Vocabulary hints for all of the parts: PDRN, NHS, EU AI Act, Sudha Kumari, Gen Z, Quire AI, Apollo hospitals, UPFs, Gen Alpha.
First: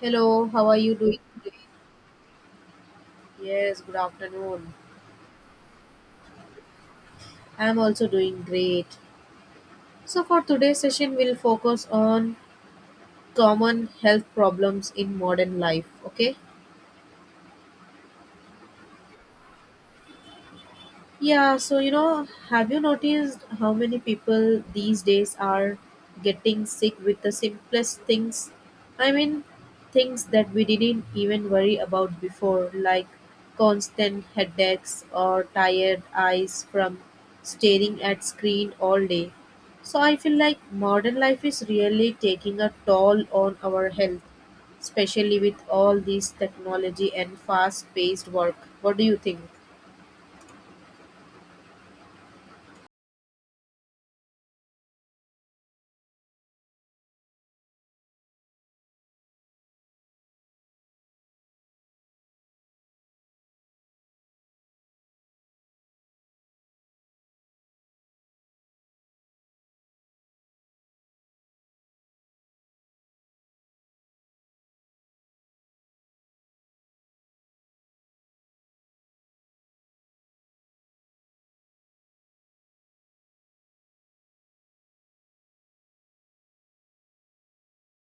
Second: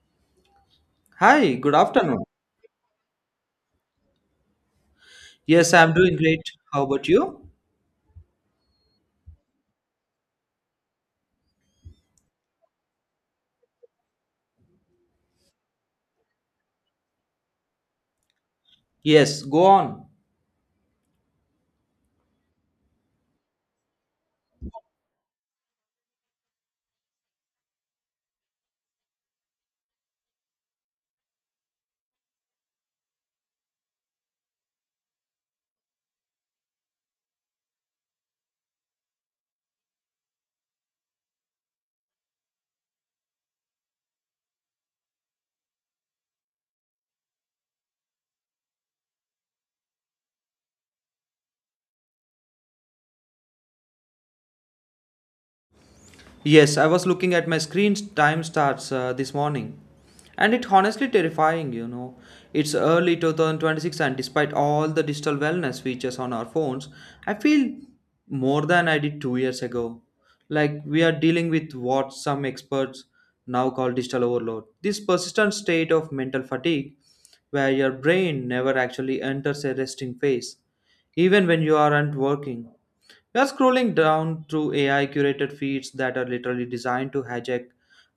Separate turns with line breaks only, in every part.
Hello, how are you doing today?
Hi, good afternoon.
Yes, good afternoon.
Yes, I'm doing great. How about you?
I am also doing great. So, for today's session, we'll focus on common health problems in modern life. Okay,
Yes, go on.
yeah, have you noticed how many people these days are getting sick with the simplest things? I mean, things that we didn't even worry about before, like constant headaches or tired eyes from staring at screen all day. So I feel like modern life is really taking a toll on our health, especially with all this technology and fast-paced work. What do you think?
Yes, I was looking at my screen time starts this morning. And it's honestly terrifying. It's early 2026, and despite all the digital wellness features on our phones, I feel more than I did 2 years ago. Like we are dealing with what some experts now call digital overload. This persistent state of mental fatigue, where your brain never actually enters a resting phase, even when you aren't working. We are scrolling down through AI curated feeds that are literally designed to hijack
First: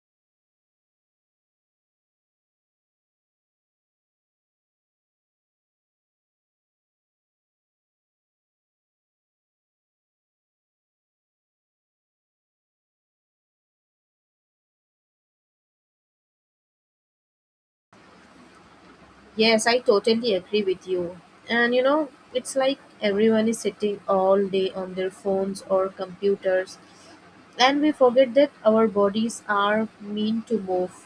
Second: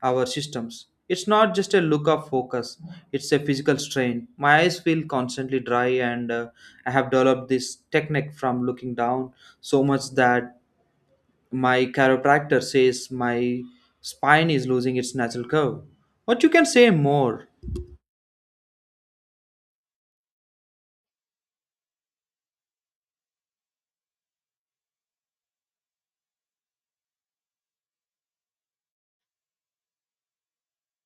our systems. It's not just a look of focus, it's a physical strain. My eyes feel constantly dry, and I have developed this technique from looking down so much that my chiropractor says my spine is losing its natural curve. What you can say more?
Yes, I totally agree with you. And you know, it's like everyone is sitting all day on their phones or computers, and we forget that our bodies are meant to move.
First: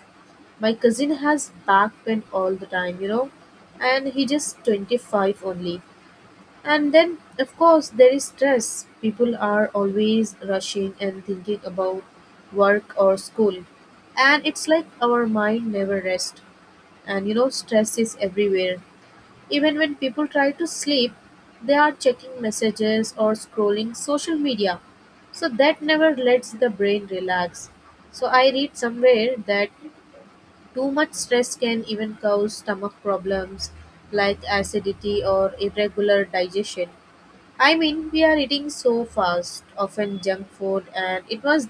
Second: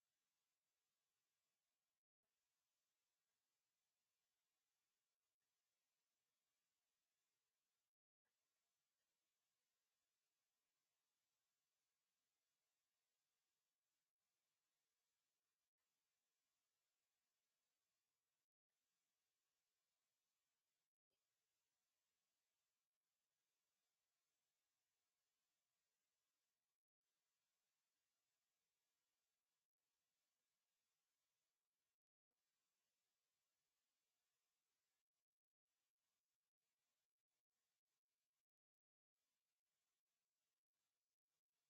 My cousin has back pain all the time, and he just 25 only. And then, of course, there is stress. People are always rushing and thinking about work or school. And it's like our mind never rests, and you know stress is everywhere, even when people try to sleep, they are checking messages or scrolling social media. So that never lets the brain relax. So I read somewhere that too much stress can even cause stomach problems like acidity or irregular digestion. I mean, we are eating so fast, often junk food, and it was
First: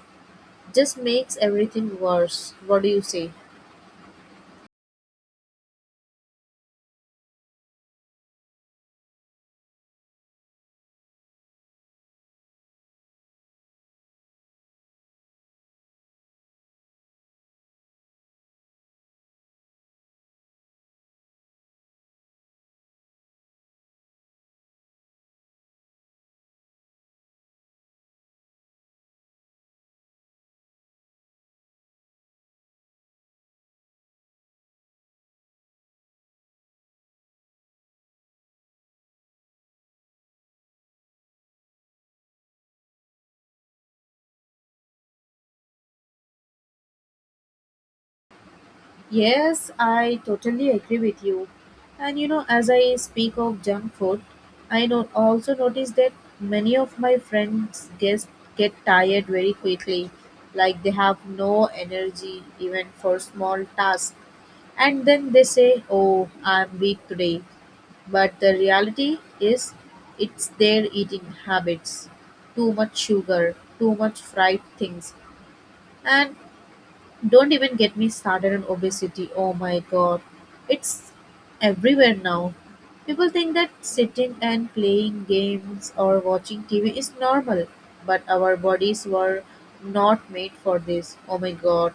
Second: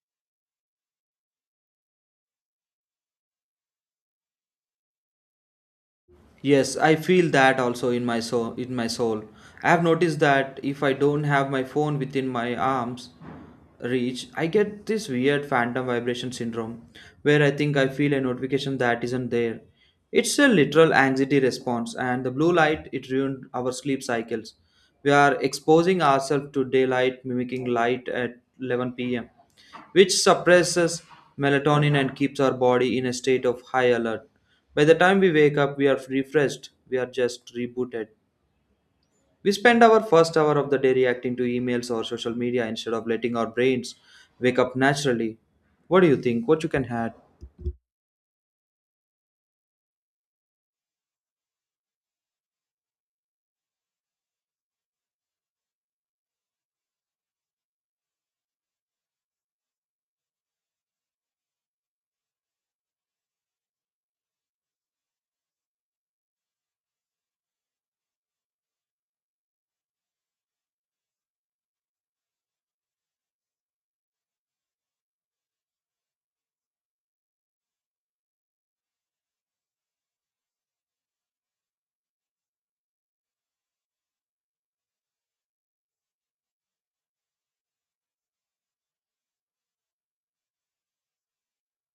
just makes everything worse. What do you say?
Yes, I feel that also in my soul, in my soul. I have noticed that if I don't have my phone within my arms reach, I get this weird phantom vibration syndrome where I think I feel a notification that isn't there. It's a literal anxiety response and the blue light it ruined our sleep cycles. We are exposing ourselves to daylight mimicking light at 11 p.m. which suppresses melatonin and keeps our body in a state of high alert. By the time we wake up, we are refreshed, we are just rebooted. We spend our first hour of the day reacting to emails or social media instead of letting our brains wake up naturally. What do you think? What you can add?
Yes, I totally agree with you. As I speak of junk food, I don't also notice that many of my friends guess get tired very quickly, like they have no energy even for small tasks. And then they say, "Oh, I'm weak today." But the reality is, it's their eating habits, too much sugar, too much fried things, and don't even get me started on obesity. Oh my god, it's everywhere now. People think that sitting and playing games or watching TV is normal, but our bodies were not made for this. Oh my god.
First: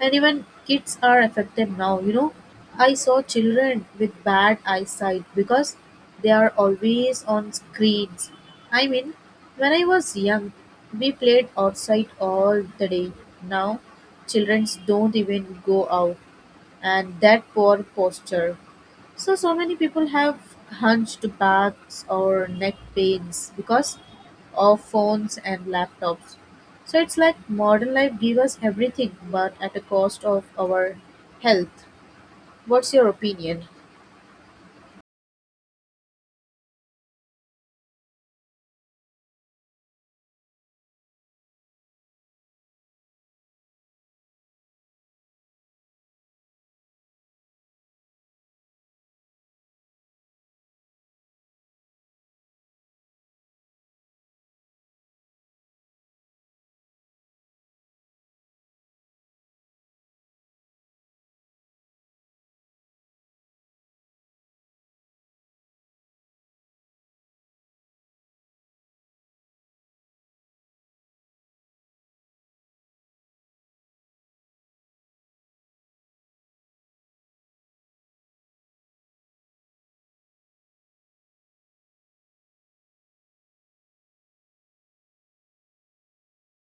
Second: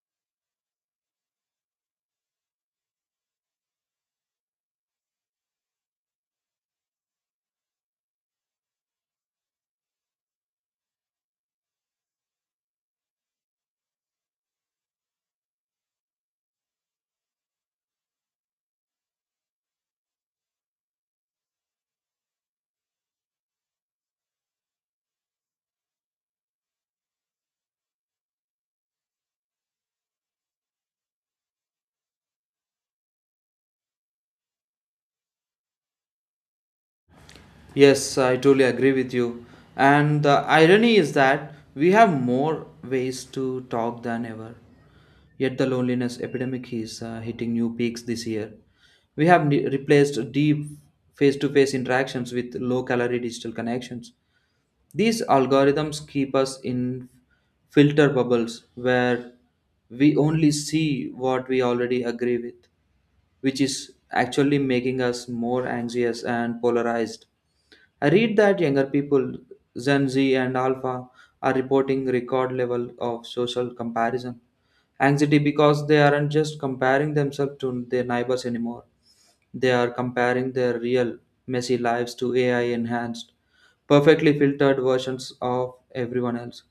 And even kids are affected now. I saw children with bad eyesight because they are always on screens. I mean, when I was young, we played outside all the day. Now, children don't even go out, and that poor posture. So, so many people have hunched backs or neck pains because of phones and laptops. So, it's like modern life gives us everything but at a cost of our health. What's your opinion?
Yes, I totally agree with you. And the irony is that we have more ways to talk than ever. Yet the loneliness epidemic is hitting new peaks this year. We have replaced deep face to face interactions with low calorie digital connections. These algorithms keep us in filter bubbles where we only see what we already agree with, which is actually making us more anxious and polarized. I read that younger people, Gen Z and Alpha, are reporting record level of social comparison anxiety because they aren't just comparing themselves to their neighbors anymore. They are comparing their real, messy lives to AI enhanced, perfectly filtered versions of everyone else.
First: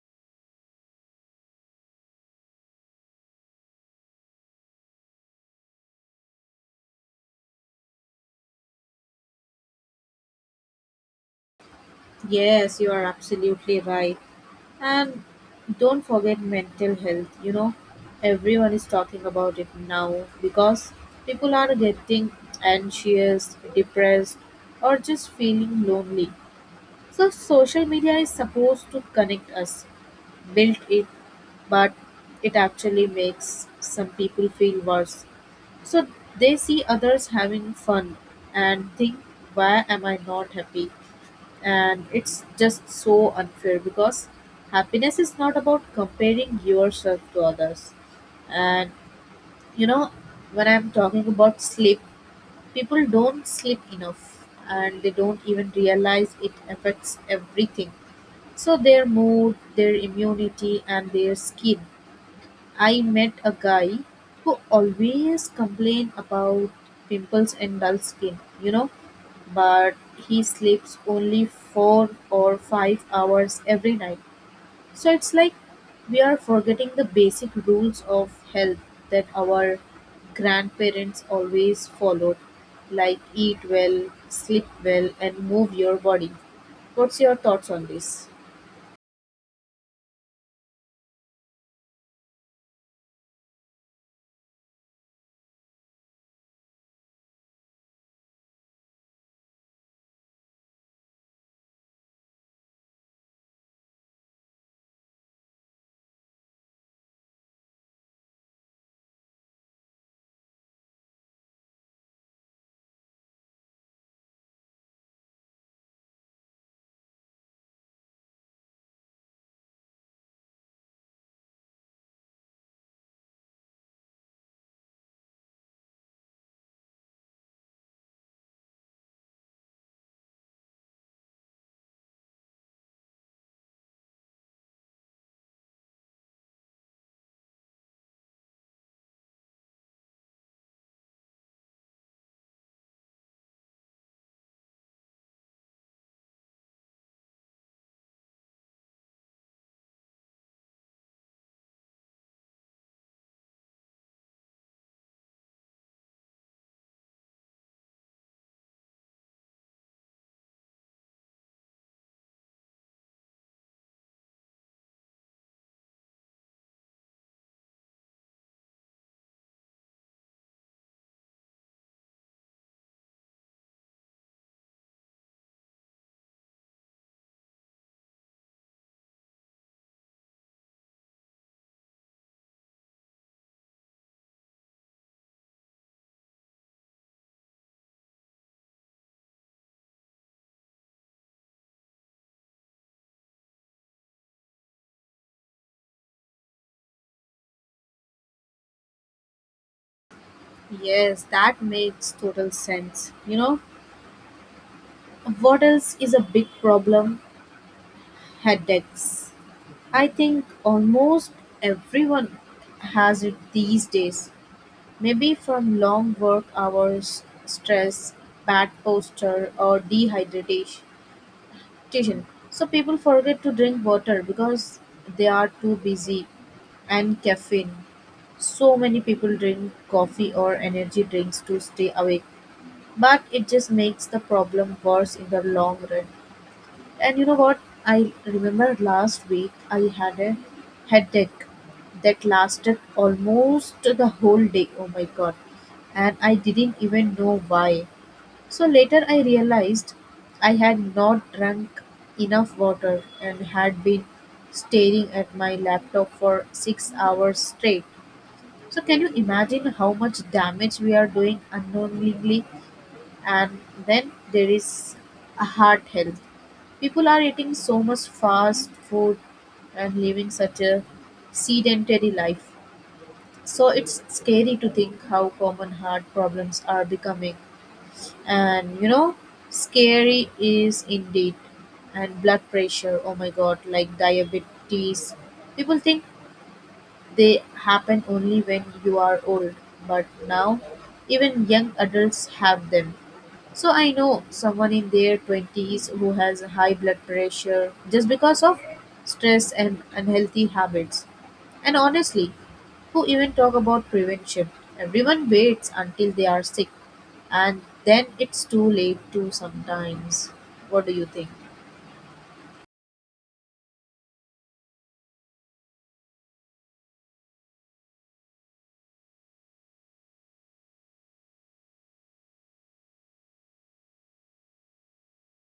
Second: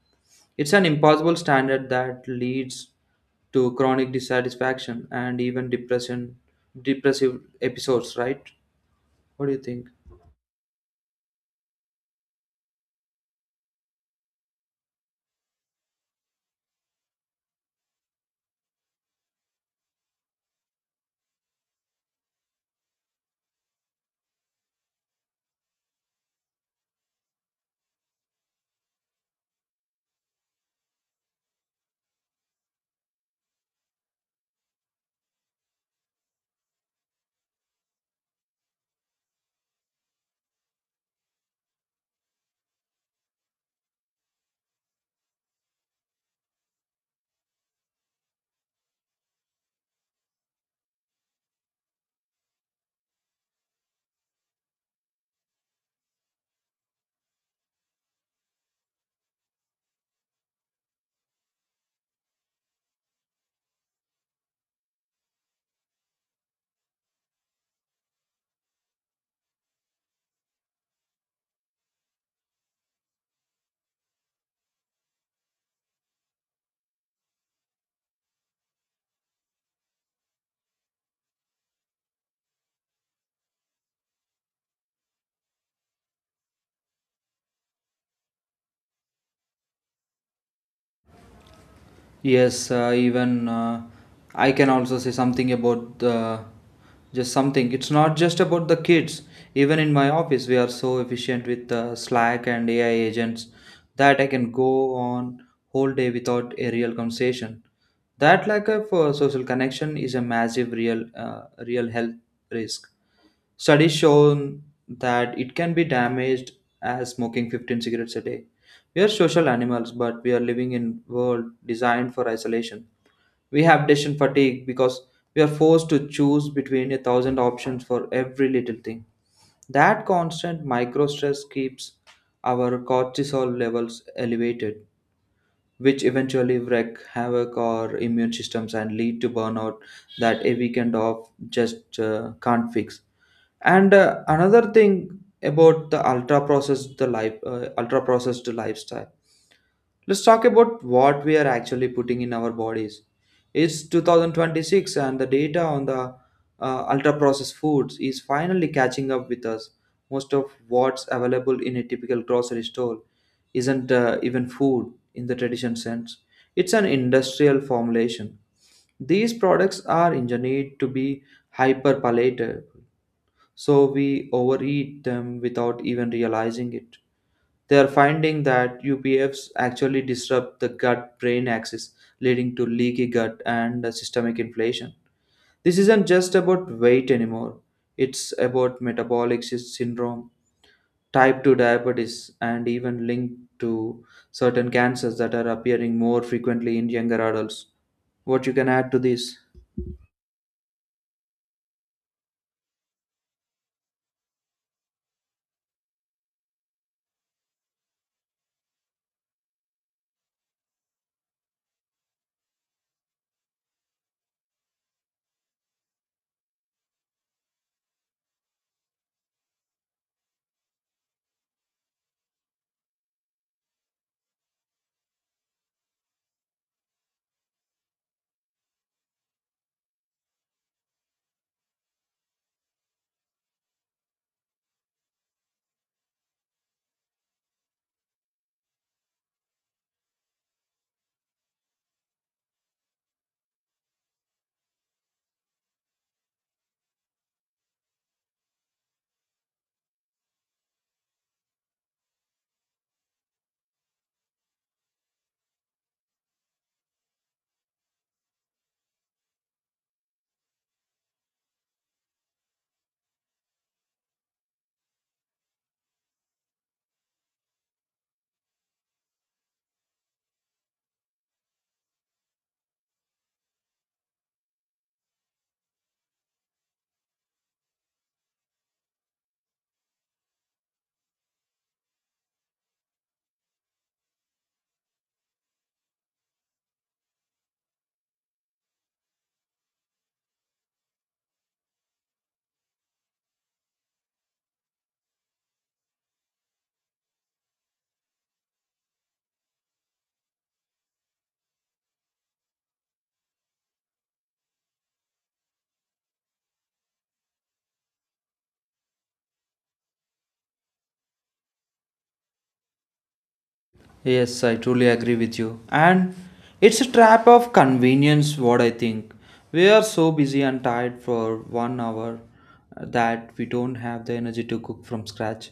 It's an impossible standard that leads to chronic dissatisfaction and even depression, depressive episodes, right? What do you think?
Yes, you are absolutely right. And don't forget mental health. You know, everyone is talking about it now because people are getting anxious, depressed, or just feeling lonely. So social media is supposed to connect us, build it, but it actually makes some people feel worse. So they see others having fun and think, why am I not happy? And it's just so unfair because happiness is not about comparing yourself to others. And you know, when I'm talking about sleep, people don't sleep enough and they don't even realize it affects everything, so their mood, their immunity, and their skin. I met a guy who always complained about pimples and dull skin, but he sleeps only 4 or 5 hours every night. So it's like we are forgetting the basic rules of health that our grandparents always followed, like eat well, sleep well, and move your body. What's your thoughts on this?
Yes, even I can also say something about the just something. It's not just about the kids. Even in my office, we are so efficient with Slack and AI agents that I can go on whole day without a real conversation. That lack of social connection is a massive real health risk. Studies shown that it can be damaged as smoking 15 cigarettes a day. We are social animals, but we are living in world designed for isolation. We have decision fatigue because we are forced to choose between a thousand options for every little thing. That constant micro stress keeps our cortisol levels elevated, which eventually wreak havoc our immune systems and lead to burnout that a weekend off just can't fix. And another thing about the ultra processed the life ultra processed lifestyle. Let's talk about what we are actually putting in our bodies. It's 2026 and the data on the ultra processed foods is finally catching up with us. Most of what's available in a typical grocery store isn't even food in the traditional sense. It's an industrial formulation. These products are engineered to be hyper palated so we overeat them without even realizing it. They are finding that UPFs actually disrupt the gut brain axis, leading to leaky gut and systemic inflation. This isn't just about weight anymore, it's about metabolic syndrome, type 2 diabetes, and even linked to certain cancers that are appearing more frequently in younger adults. What you can add to this?
Yes, that makes total sense. You know, what else is a big problem? Headaches. I think almost everyone has it these days. Maybe from long work hours, stress, bad posture, or dehydration. So people forget to drink water because they are too busy, and caffeine. So many people drink coffee or energy drinks to stay awake, but it just makes the problem worse in the long run. And you know what? I remember last week I had a headache that lasted almost the whole day. Oh my god. And I didn't even know why. So later I realized I had not drunk enough water and had been staring at my laptop for 6 hours straight. So can you imagine how much damage we are doing unknowingly? And then there is a heart health. People are eating so much fast food and living such a sedentary life, so it's scary to think how common heart problems are becoming. And you know Scary is indeed. And blood pressure, oh my god, like diabetes, people think they happen only when you are old, but now even young adults have them. So I know someone in their 20s who has high blood pressure just because of stress and unhealthy habits. And honestly, who even talk about prevention? Everyone waits until they are sick and then it's too late too sometimes. What do you think?
Yes, I truly agree with you. And it's a trap of convenience, what I think. We are so busy and tired for 1 hour that we don't have the energy to cook from scratch.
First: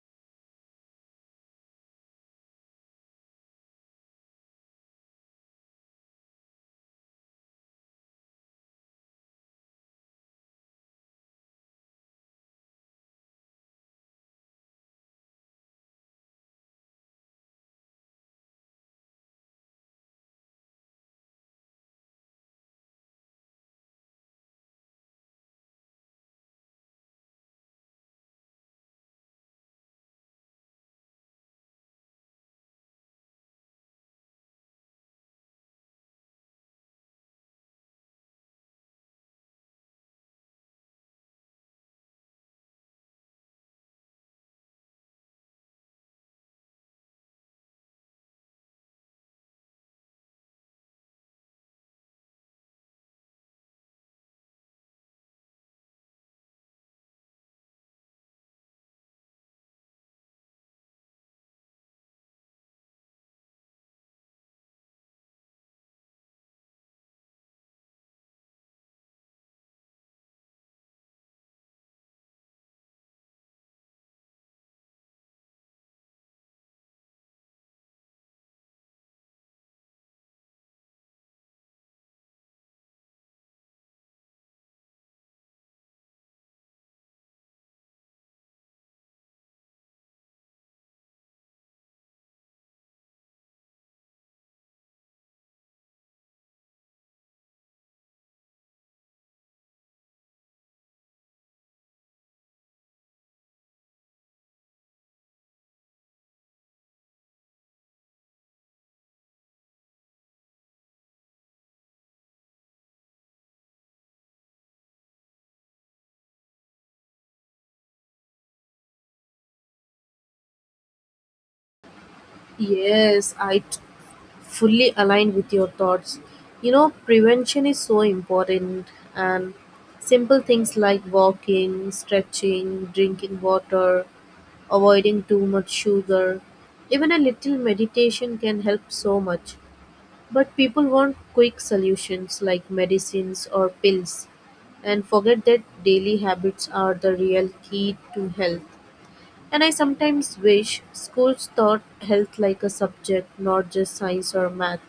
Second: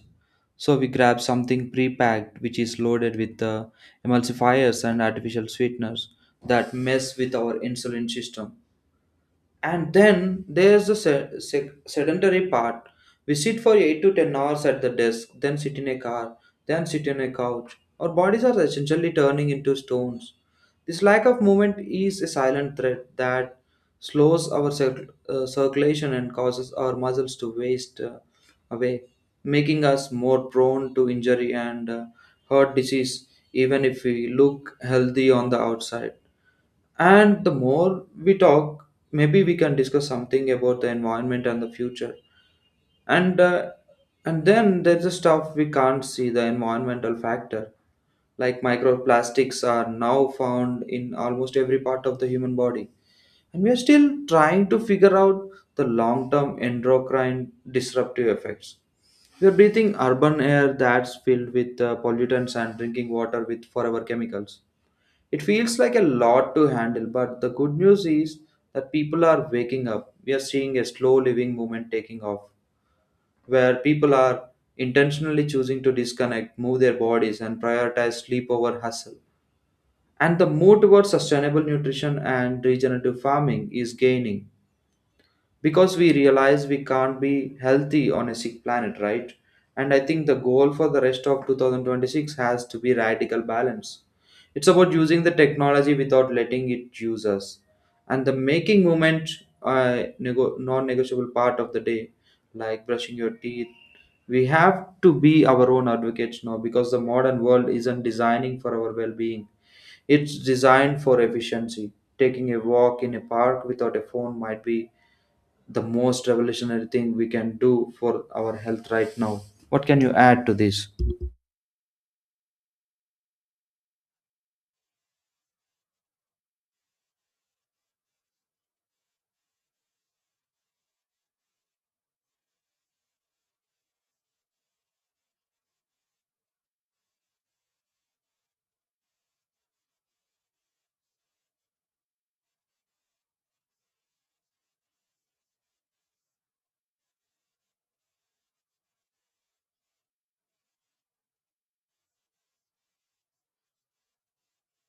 So we grab something pre-packed, which is loaded with emulsifiers and artificial sweeteners that mess with our insulin system. And then there's the sedentary part. We sit for 8 to 10 hours at the desk, then sit in a car, then sit on a couch. Our bodies are essentially turning into stones. This lack of movement is a silent threat that slows our circulation and causes our muscles to waste away, making us more prone to injury and heart disease, even if we look healthy on the outside. And the more we talk, maybe we can discuss something about the environment and the future. And uh, and then there's the stuff we can't see, the environmental factor, like microplastics are now found in almost every part of the human body, and we are still trying to figure out the long-term endocrine disruptive effects. We are breathing urban air that's filled with pollutants and drinking water with forever chemicals. It feels like a lot to handle, but the good news is that people are waking up. We are seeing a slow living movement taking off, where people are intentionally choosing to disconnect, move their bodies, and prioritize sleep over hustle. And the move towards sustainable nutrition and regenerative farming is gaining because we realize we can't be healthy on a sick planet, right? And I think the goal for the rest of 2026 has to be radical balance. It's about using the technology without letting it use us, and the making movement a non-negotiable part of the day, like brushing your teeth. We have to be our own advocates now because the modern world isn't designing for our well-being. It's designed for efficiency. Taking a walk in a park without a phone might be the most revolutionary thing we can do for our health right now. What can you add to this?
Yes, I t- Fully align with your thoughts. You know, prevention is so important, and simple things like walking, stretching, drinking water, avoiding too much sugar. Even a little meditation can help so much. But people want quick solutions like medicines or pills and forget that daily habits are the real key to health. And I sometimes wish schools taught health like a subject, not just science or math.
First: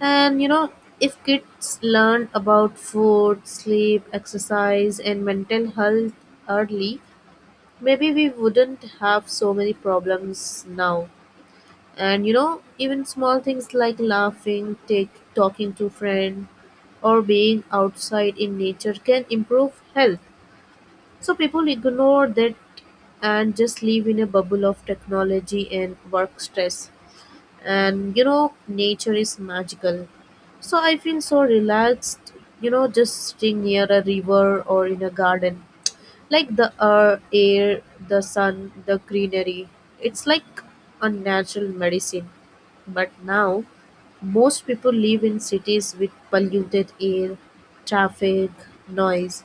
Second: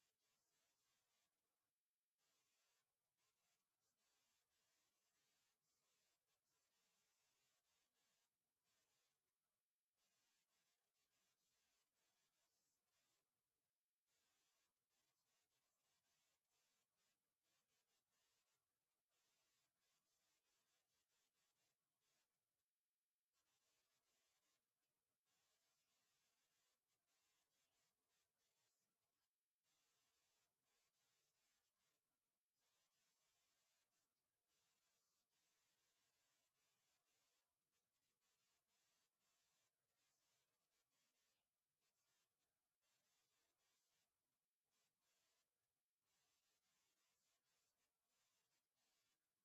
And you know, if kids learn about food, sleep, exercise, and mental health early, maybe we wouldn't have so many problems now. And you know Even small things like laughing take, talking to friend, or being outside in nature can improve health, so people ignore that and just live in a bubble of technology and work stress. And you know Nature is magical, so I feel so relaxed, you know, just sitting near a river or in a garden, like the air, the sun, the greenery. It's like a natural medicine. But now, most people live in cities with polluted air, traffic, noise.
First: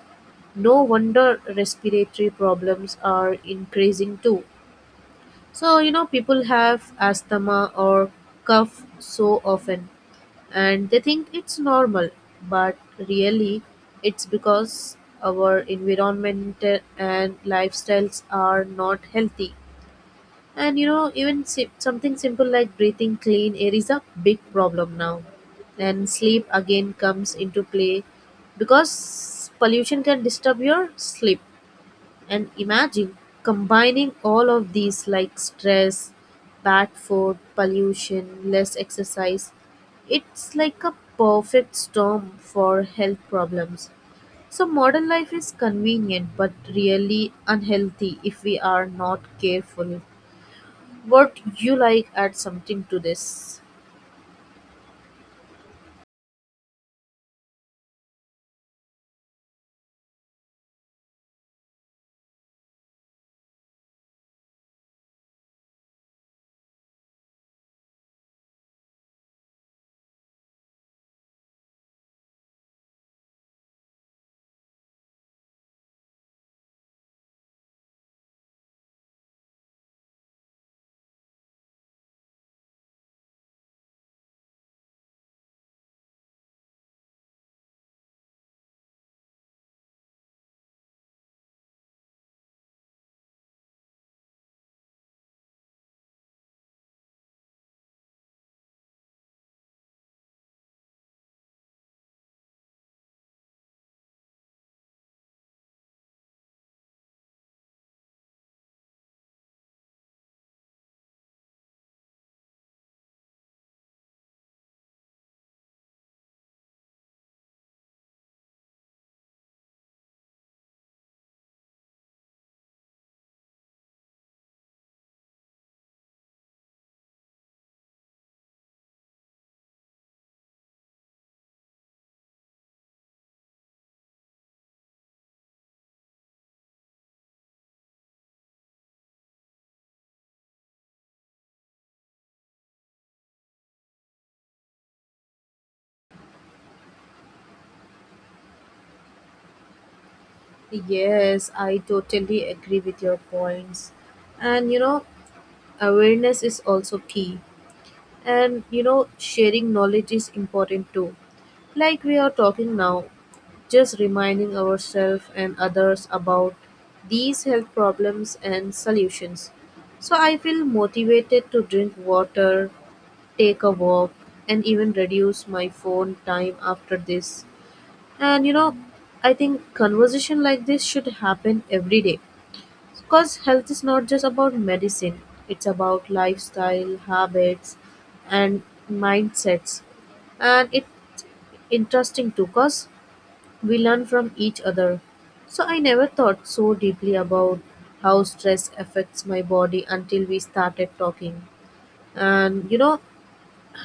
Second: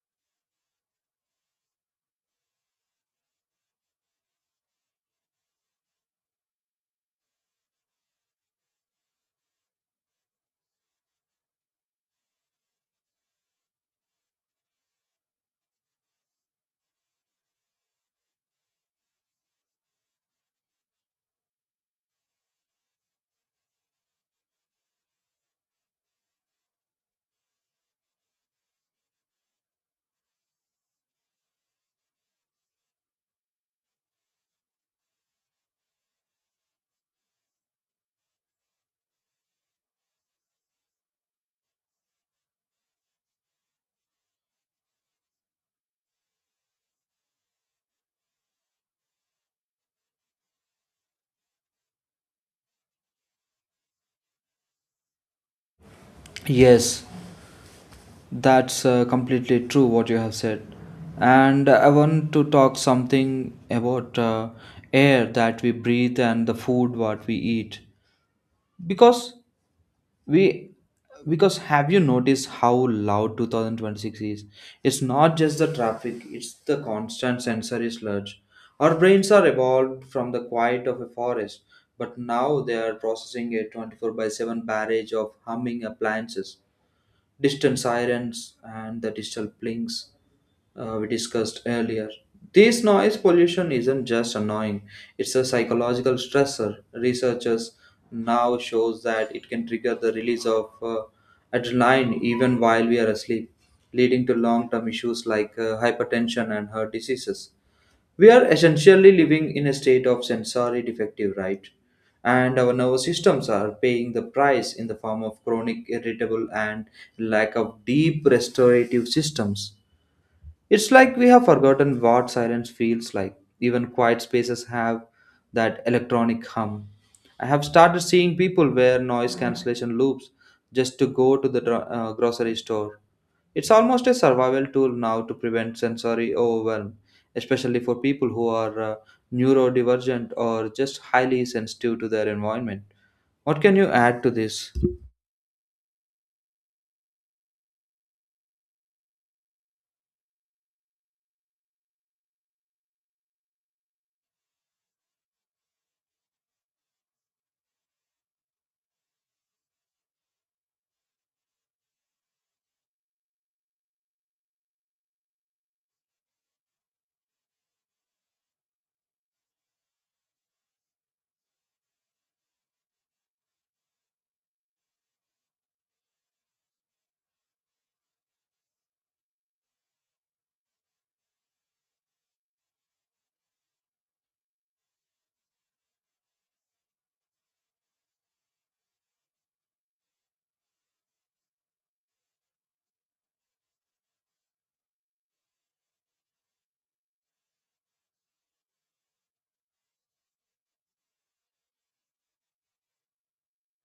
No wonder respiratory problems are increasing too. So, you know, people have asthma or cough so often and they think it's normal, but really it's because our environment and lifestyles are not healthy. And you know, even something simple like breathing clean air is a big problem now. And sleep again comes into play because pollution can disturb your sleep. And imagine combining all of these like stress, bad food, pollution, less exercise. It's like a perfect storm for health problems. So modern life is convenient but really unhealthy if we are not careful. What you like add something to this?
Yes, that's completely true what you have said. And I want to talk something about air that we breathe and the food what we eat. Because we because have you noticed how loud 2026 is? It's not just the traffic, it's the constant sensory sludge. Our brains are evolved from the quiet of a forest, but now they are processing a 24 by 7 barrage of humming appliances, distant sirens, and the digital blinks we discussed earlier. This noise pollution isn't just annoying, it's a psychological stressor. Researchers now shows that it can trigger the release of adrenaline even while we are asleep, leading to long-term issues like hypertension and heart diseases. We are essentially living in a state of sensory defective, right? And our nervous systems are paying the price in the form of chronic irritable and lack of deep restorative systems. It's like we have forgotten what silence feels like. Even quiet spaces have that electronic hum. I have started seeing people wear noise cancellation loops just to go to the grocery store. It's almost a survival tool now to prevent sensory overwhelm, especially for people who are neurodivergent or just highly sensitive to their environment. What can you add to this?
Yes, I totally agree with your points. And you know, awareness is also key. And you know Sharing knowledge is important too, like we are talking now, just reminding ourselves and others about these health problems and solutions. So I feel motivated to drink water, take a walk, and even reduce my phone time after this. And you know I think conversation like this should happen every day because health is not just about medicine, it's about lifestyle, habits, and mindsets. And it's interesting too, because we learn from each other. So I never thought so deeply about how stress affects my body until we started talking. And you know,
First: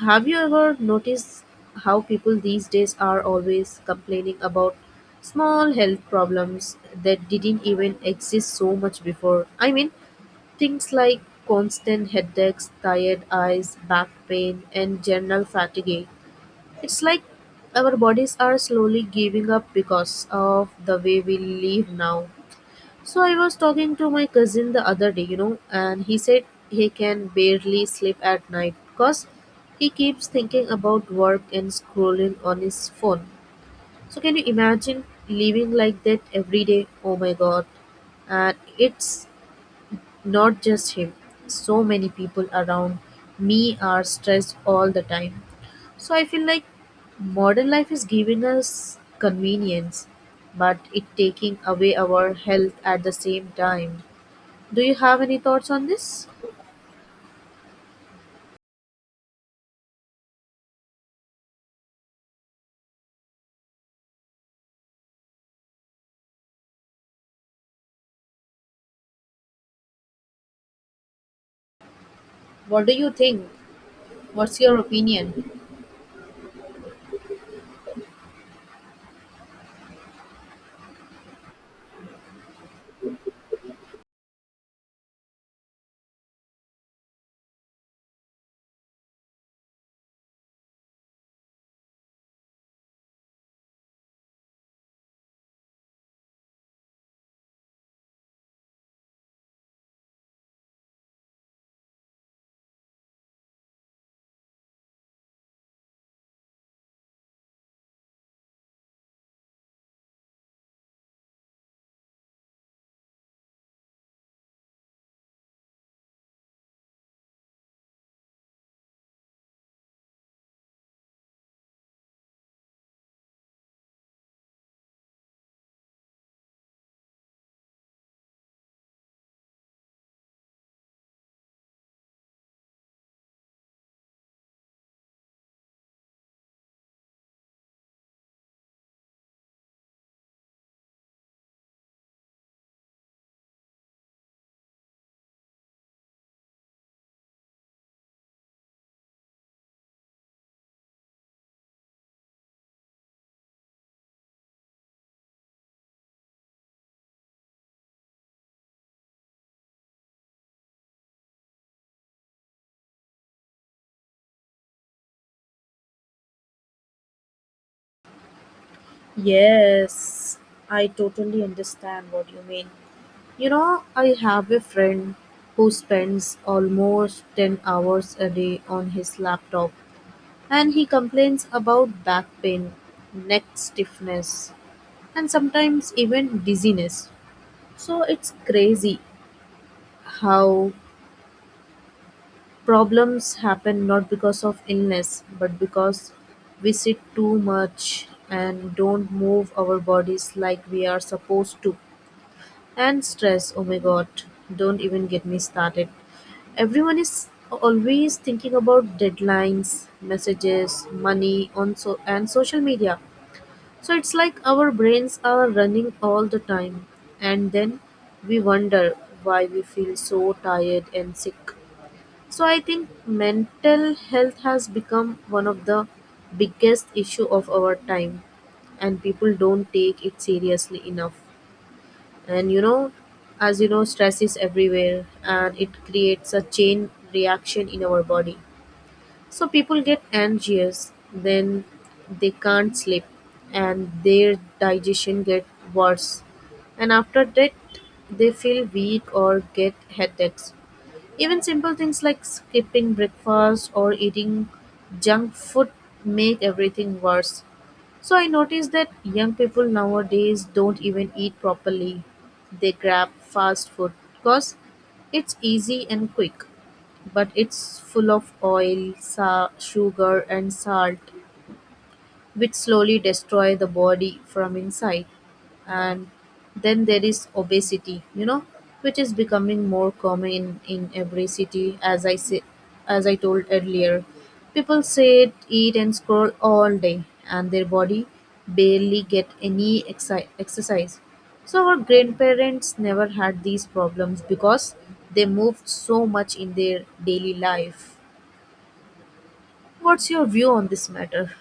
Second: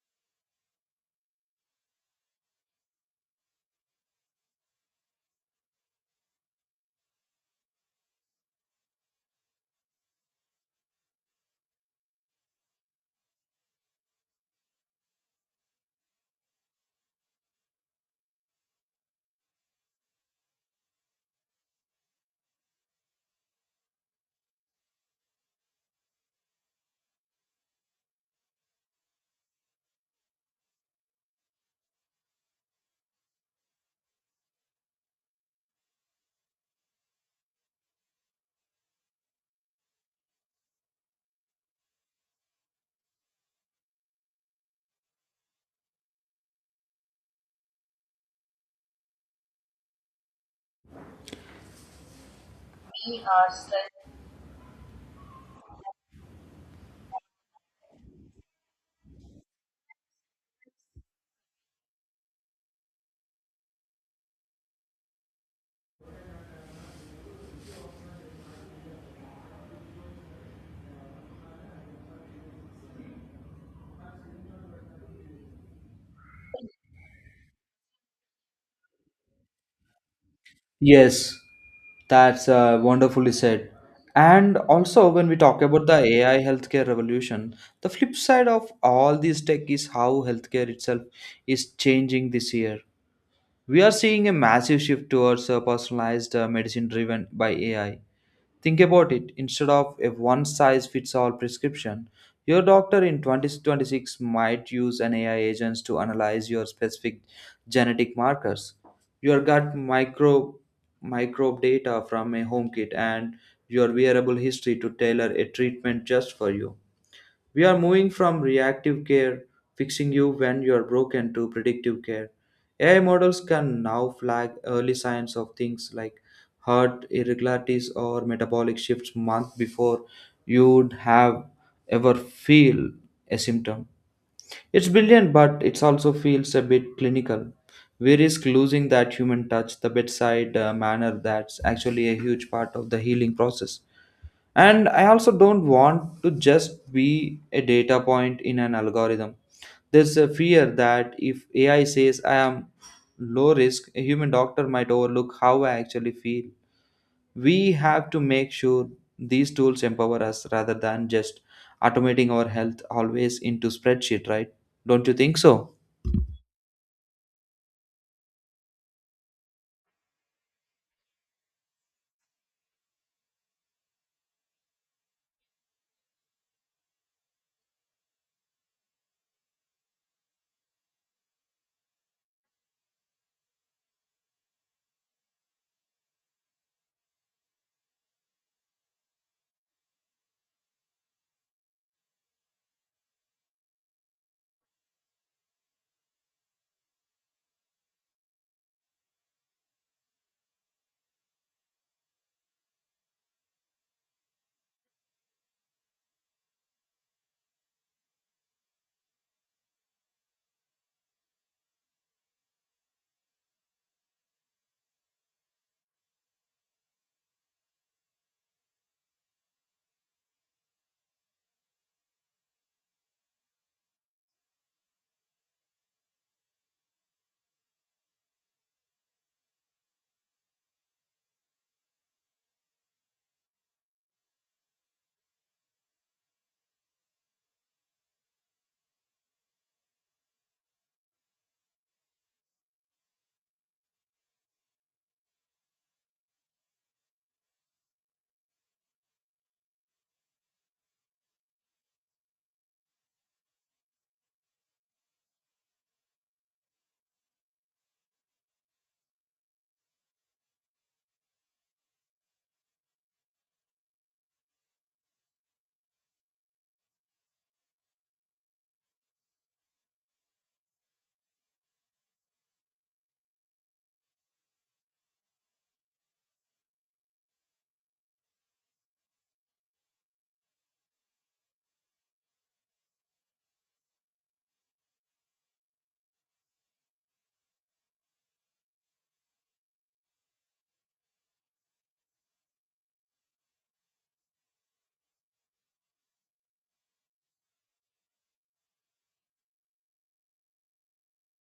have you ever noticed how people these days are always complaining about small health problems that didn't even exist so much before? I mean, things like constant headaches, tired eyes, back pain, and general fatigue. It's like our bodies are slowly giving up because of the way we live now. So I was talking to my cousin the other day, and he said he can barely sleep at night because he keeps thinking about work and scrolling on his phone. So can you imagine living like that every day? Oh my god. And it's not just him. So many people around me are stressed all the time. So I feel like modern life is giving us convenience, but it taking away our health at the same time. Do you have any thoughts on this? What do you think? What's your opinion?
Yes, that's wonderfully said. And also, when we talk about the AI healthcare revolution, the flip side of all this tech is how healthcare itself is changing this year. We are seeing a massive shift towards personalized medicine driven by AI. Think about it, instead of a one size fits all prescription, your doctor in 2026 might use an AI agent to analyze your specific genetic markers, your gut microbe data from a home kit, and your wearable history to tailor a treatment just for you. We are moving from reactive care, fixing you when you are broken, to predictive care. AI models can now flag early signs of things like heart irregularities or metabolic shifts months before you'd have ever feel a symptom. It's brilliant, but it also feels a bit clinical. We risk losing that human touch, the bedside manner that's actually a huge part of the healing process. And I also don't want to just be a data point in an algorithm. There's a fear that if AI says I am low risk, a human doctor might overlook how I actually feel. We have to make sure these tools empower us rather than just automating our health always into spreadsheet, right? Don't you think so?
Yes, I totally understand what you mean. You know, I have a friend who spends almost 10 hours a day on his laptop. And he complains about back pain, neck stiffness, and sometimes even dizziness. So it's crazy how problems happen not because of illness, but because we sit too much and don't move our bodies like we are supposed to. And stress, oh my god, don't even get me started. Everyone is always thinking about deadlines, messages, money on so and social media. So it's like our brains are running all the time, and then we wonder why we feel so tired and sick. So I think mental health has become one of the biggest issue of our time and people don't take it seriously enough. And you know, as you know, stress is everywhere and it creates a chain reaction in our body. So people get anxious, then they can't sleep, and their digestion get worse. And after that, they feel weak or get headaches. Even simple things like skipping breakfast or eating junk food make everything worse. So I noticed that young people nowadays don't even eat properly. They grab fast food because it's easy and quick, but it's full of oil, sugar, and salt which slowly destroy the body from inside and then there is obesity which is becoming more common in every city as I told earlier. People sit, eat, and scroll all day and their body barely get any exercise. So our grandparents never had these problems because they moved so much in their daily life. What's your view on this matter?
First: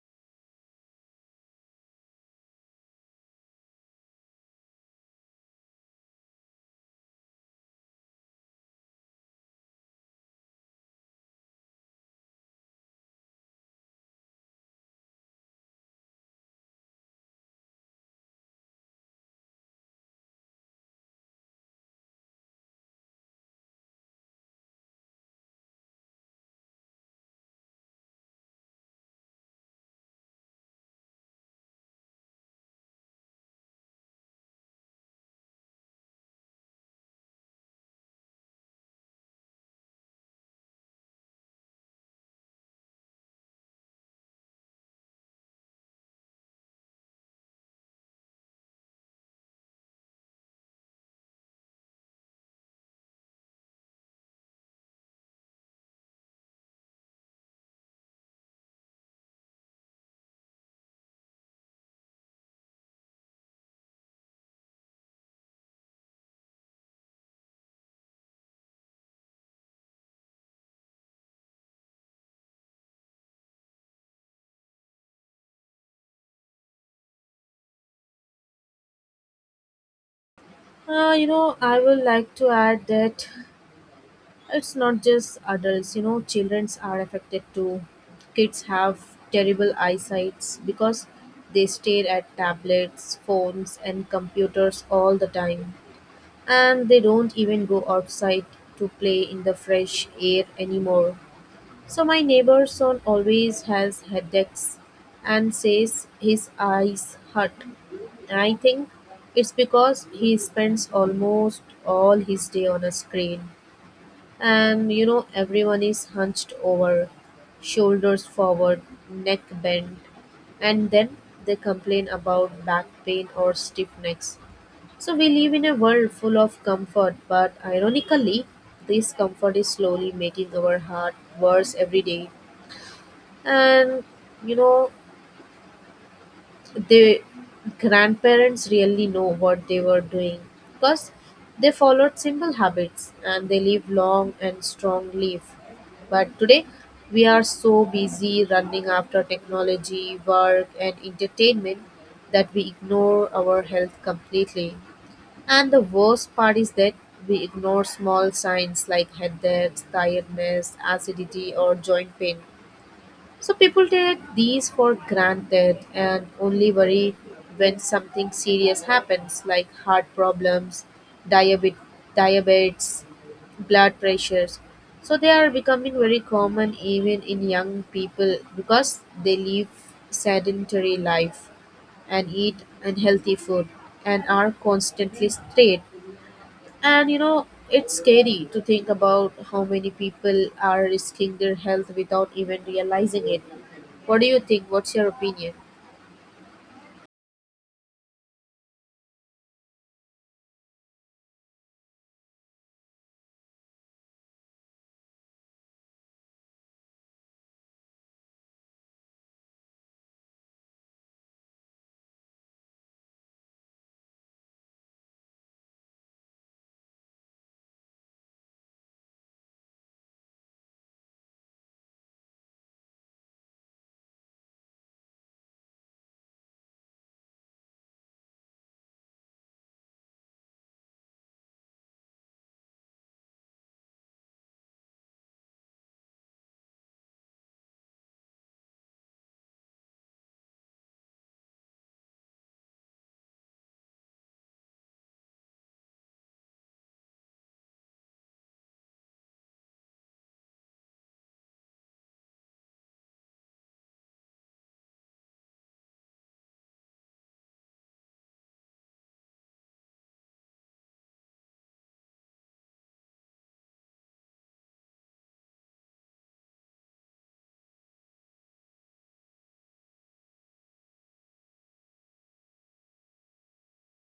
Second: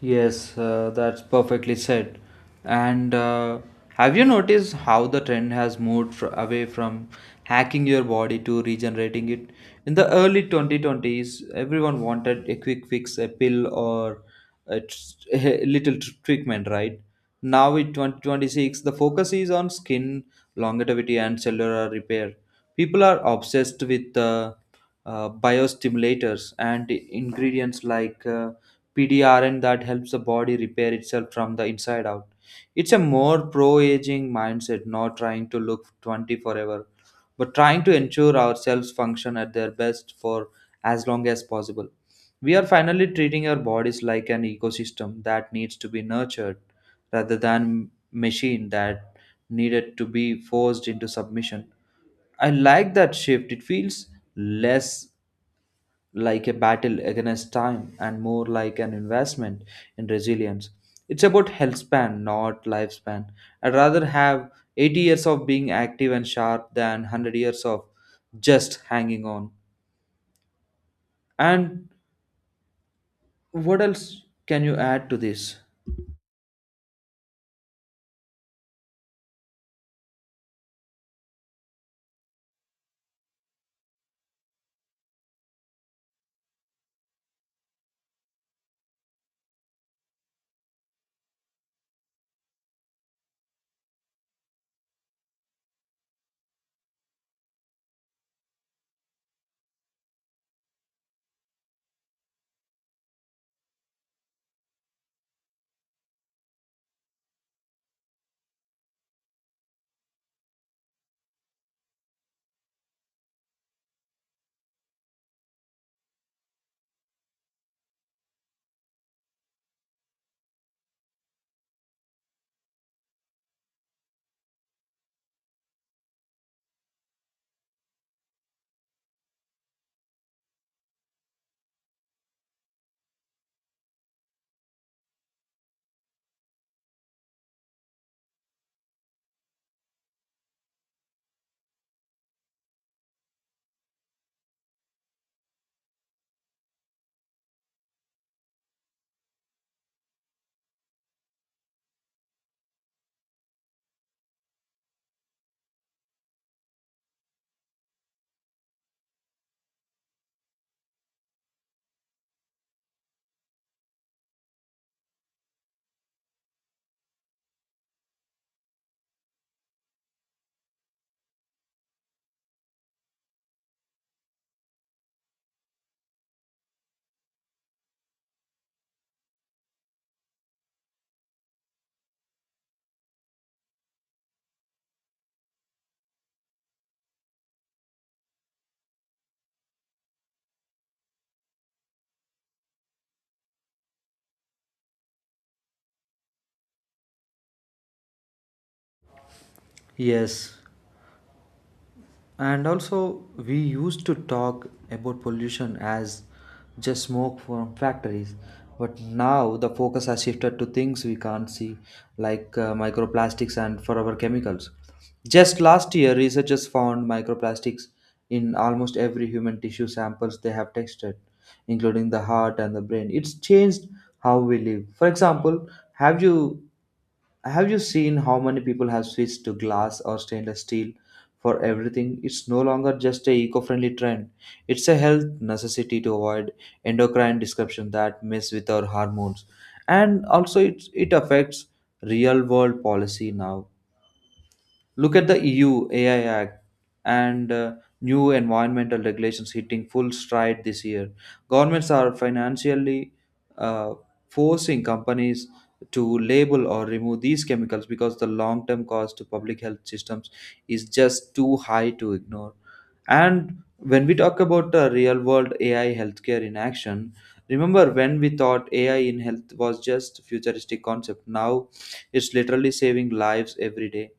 Yes, that's perfectly said. And have you noticed how the trend has moved away from hacking your body to regenerating it? In the early 2020s, everyone wanted a quick fix, a pill, or a, tr- a little treatment, right? Now in 2026, the focus is on skin longevity and cellular repair. People are obsessed with biostimulators and ingredients like PDRN that helps the body repair itself from the inside out. It's a more pro aging mindset, not trying to look 20 forever, but trying to ensure ourselves function at their best for as long as possible. We are finally treating our bodies like an ecosystem that needs to be nurtured rather than machine that needed to be forced into submission. I like that shift. It feels less like a battle against time and more like an investment in resilience. It's about health span, not lifespan. I'd rather have 80 years of being active and sharp than 100 years of just hanging on. And what else can you add to this?
I would like to add that it's not just adults, you know, children are affected too. Kids have terrible eyesights because they stare at tablets, phones, and computers all the time. And they don't even go outside to play in the fresh air anymore. So my neighbor's son always has headaches and says his eyes hurt. I think it's because he spends almost all his day on a screen. And you know, everyone is hunched over, shoulders forward, neck bent, and then they complain about back pain or stiff necks. So we live in a world full of comfort, but ironically, this comfort is slowly making our heart worse every day. And you know the grandparents really know what they were doing because they followed simple habits and they live long and strong life. But today we are so busy running after technology, work, and entertainment that we ignore our health completely. And the worst part is that we ignore small signs like headaches, tiredness, acidity, or joint pain. So people take these for granted and only worry when something serious happens, like heart problems, diabetes, diabetes, blood pressures. So they are becoming very common even in young people because they live sedentary life and eat unhealthy food and are constantly stressed. And you know, it's scary to think about how many people are risking their health without even realizing it. What do you think? What's your opinion?
Yes. And also, we used to talk about pollution as just smoke from factories, but now the focus has shifted to things we can't see, like microplastics and forever chemicals. Just last year, researchers found microplastics in almost every human tissue samples they have tested, including the heart and the brain. It's changed how we live. For example, have you seen how many people have switched to glass or stainless steel for everything? It's no longer just a eco-friendly trend. It's a health necessity to avoid endocrine disruption that mess with our hormones. And also it affects real world policy now. Look at the EU AI Act and new environmental regulations hitting full stride this year. Governments are financially uh, forcing companies to label or remove these chemicals because the long term cost to public health systems is just too high to ignore. And when we talk about the real world AI healthcare in action, remember when we thought AI in health was just futuristic concept. Now it's literally saving lives every day.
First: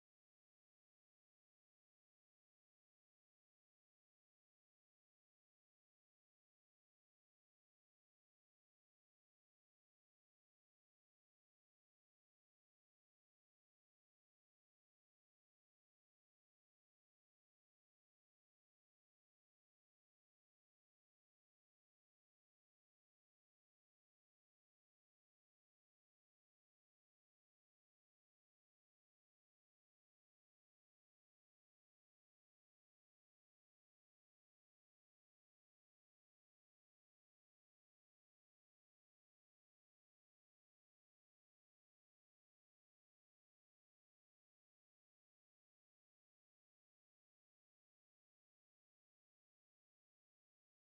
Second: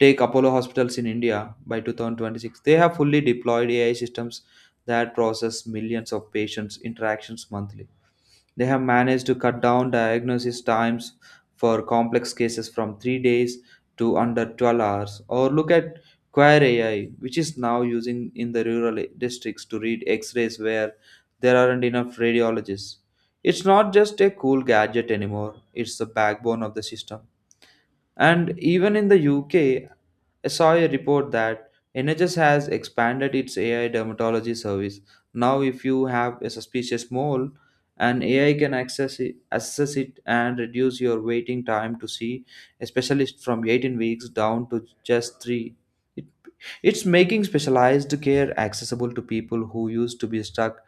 Take Apollo hospitals in India by 2026. They have fully deployed AI systems that process millions of patients' interactions monthly. They have managed to cut down diagnosis times for complex cases from 3 days to under 12 hours. Or look at Quire AI, which is now using in the rural districts to read x rays where there aren't enough radiologists. It's not just a cool gadget anymore, it's the backbone of the system. And even in the UK, I saw a report that NHS has expanded its AI dermatology service. Now, if you have a suspicious mole, an AI can access it, assess it and reduce your waiting time to see a specialist from 18 weeks down to just 3. It's making specialized care accessible to people who used to be stuck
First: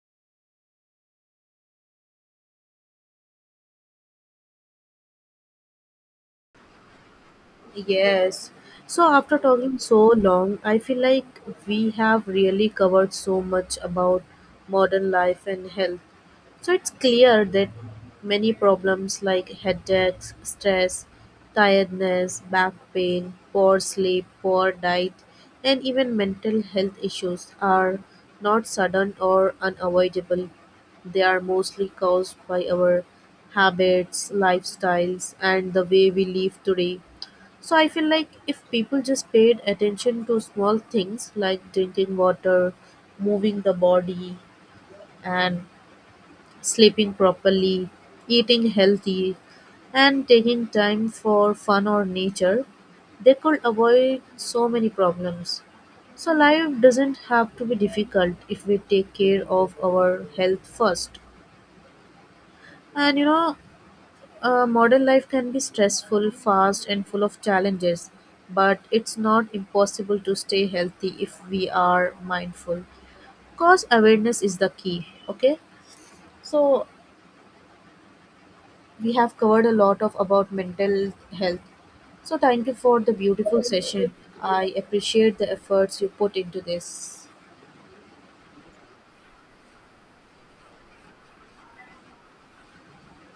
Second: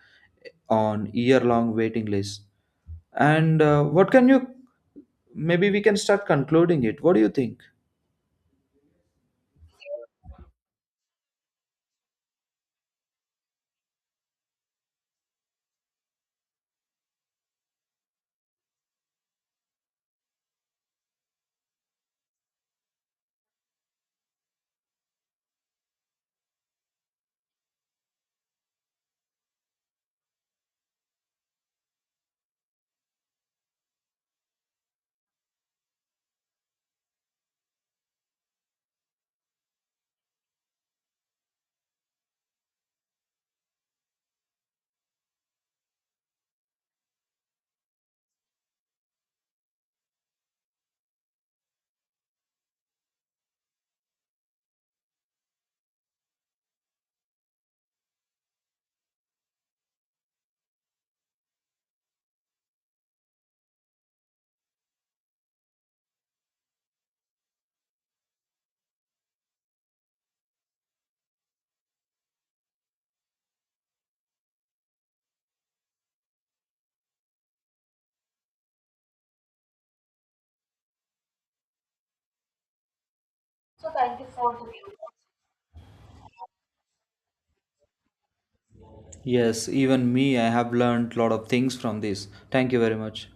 on year-long waiting lists. And what can you maybe we can start concluding it. What do you think?
Yes. So after talking so long, I feel like we have really covered so much about modern life and health. So it's clear that many problems like headaches, stress, tiredness, back pain, poor sleep, poor diet, and even mental health issues are not sudden or unavoidable. They are mostly caused by our habits, lifestyles, and the way we live today. So I feel like if people just paid attention to small things like drinking water, moving the body, and sleeping properly, eating healthy, and taking time for fun or nature, they could avoid so many problems. So, life doesn't have to be difficult if we take care of our health first. And you know, modern life can be stressful, fast, and full of challenges, but it's not impossible to stay healthy if we are mindful. Cause awareness is the key, okay? So, we have covered a lot of about mental health. So thank you for the beautiful session. I appreciate the efforts you put into this.
Yes, even me, I have learned lot of things from this. Thank you very much.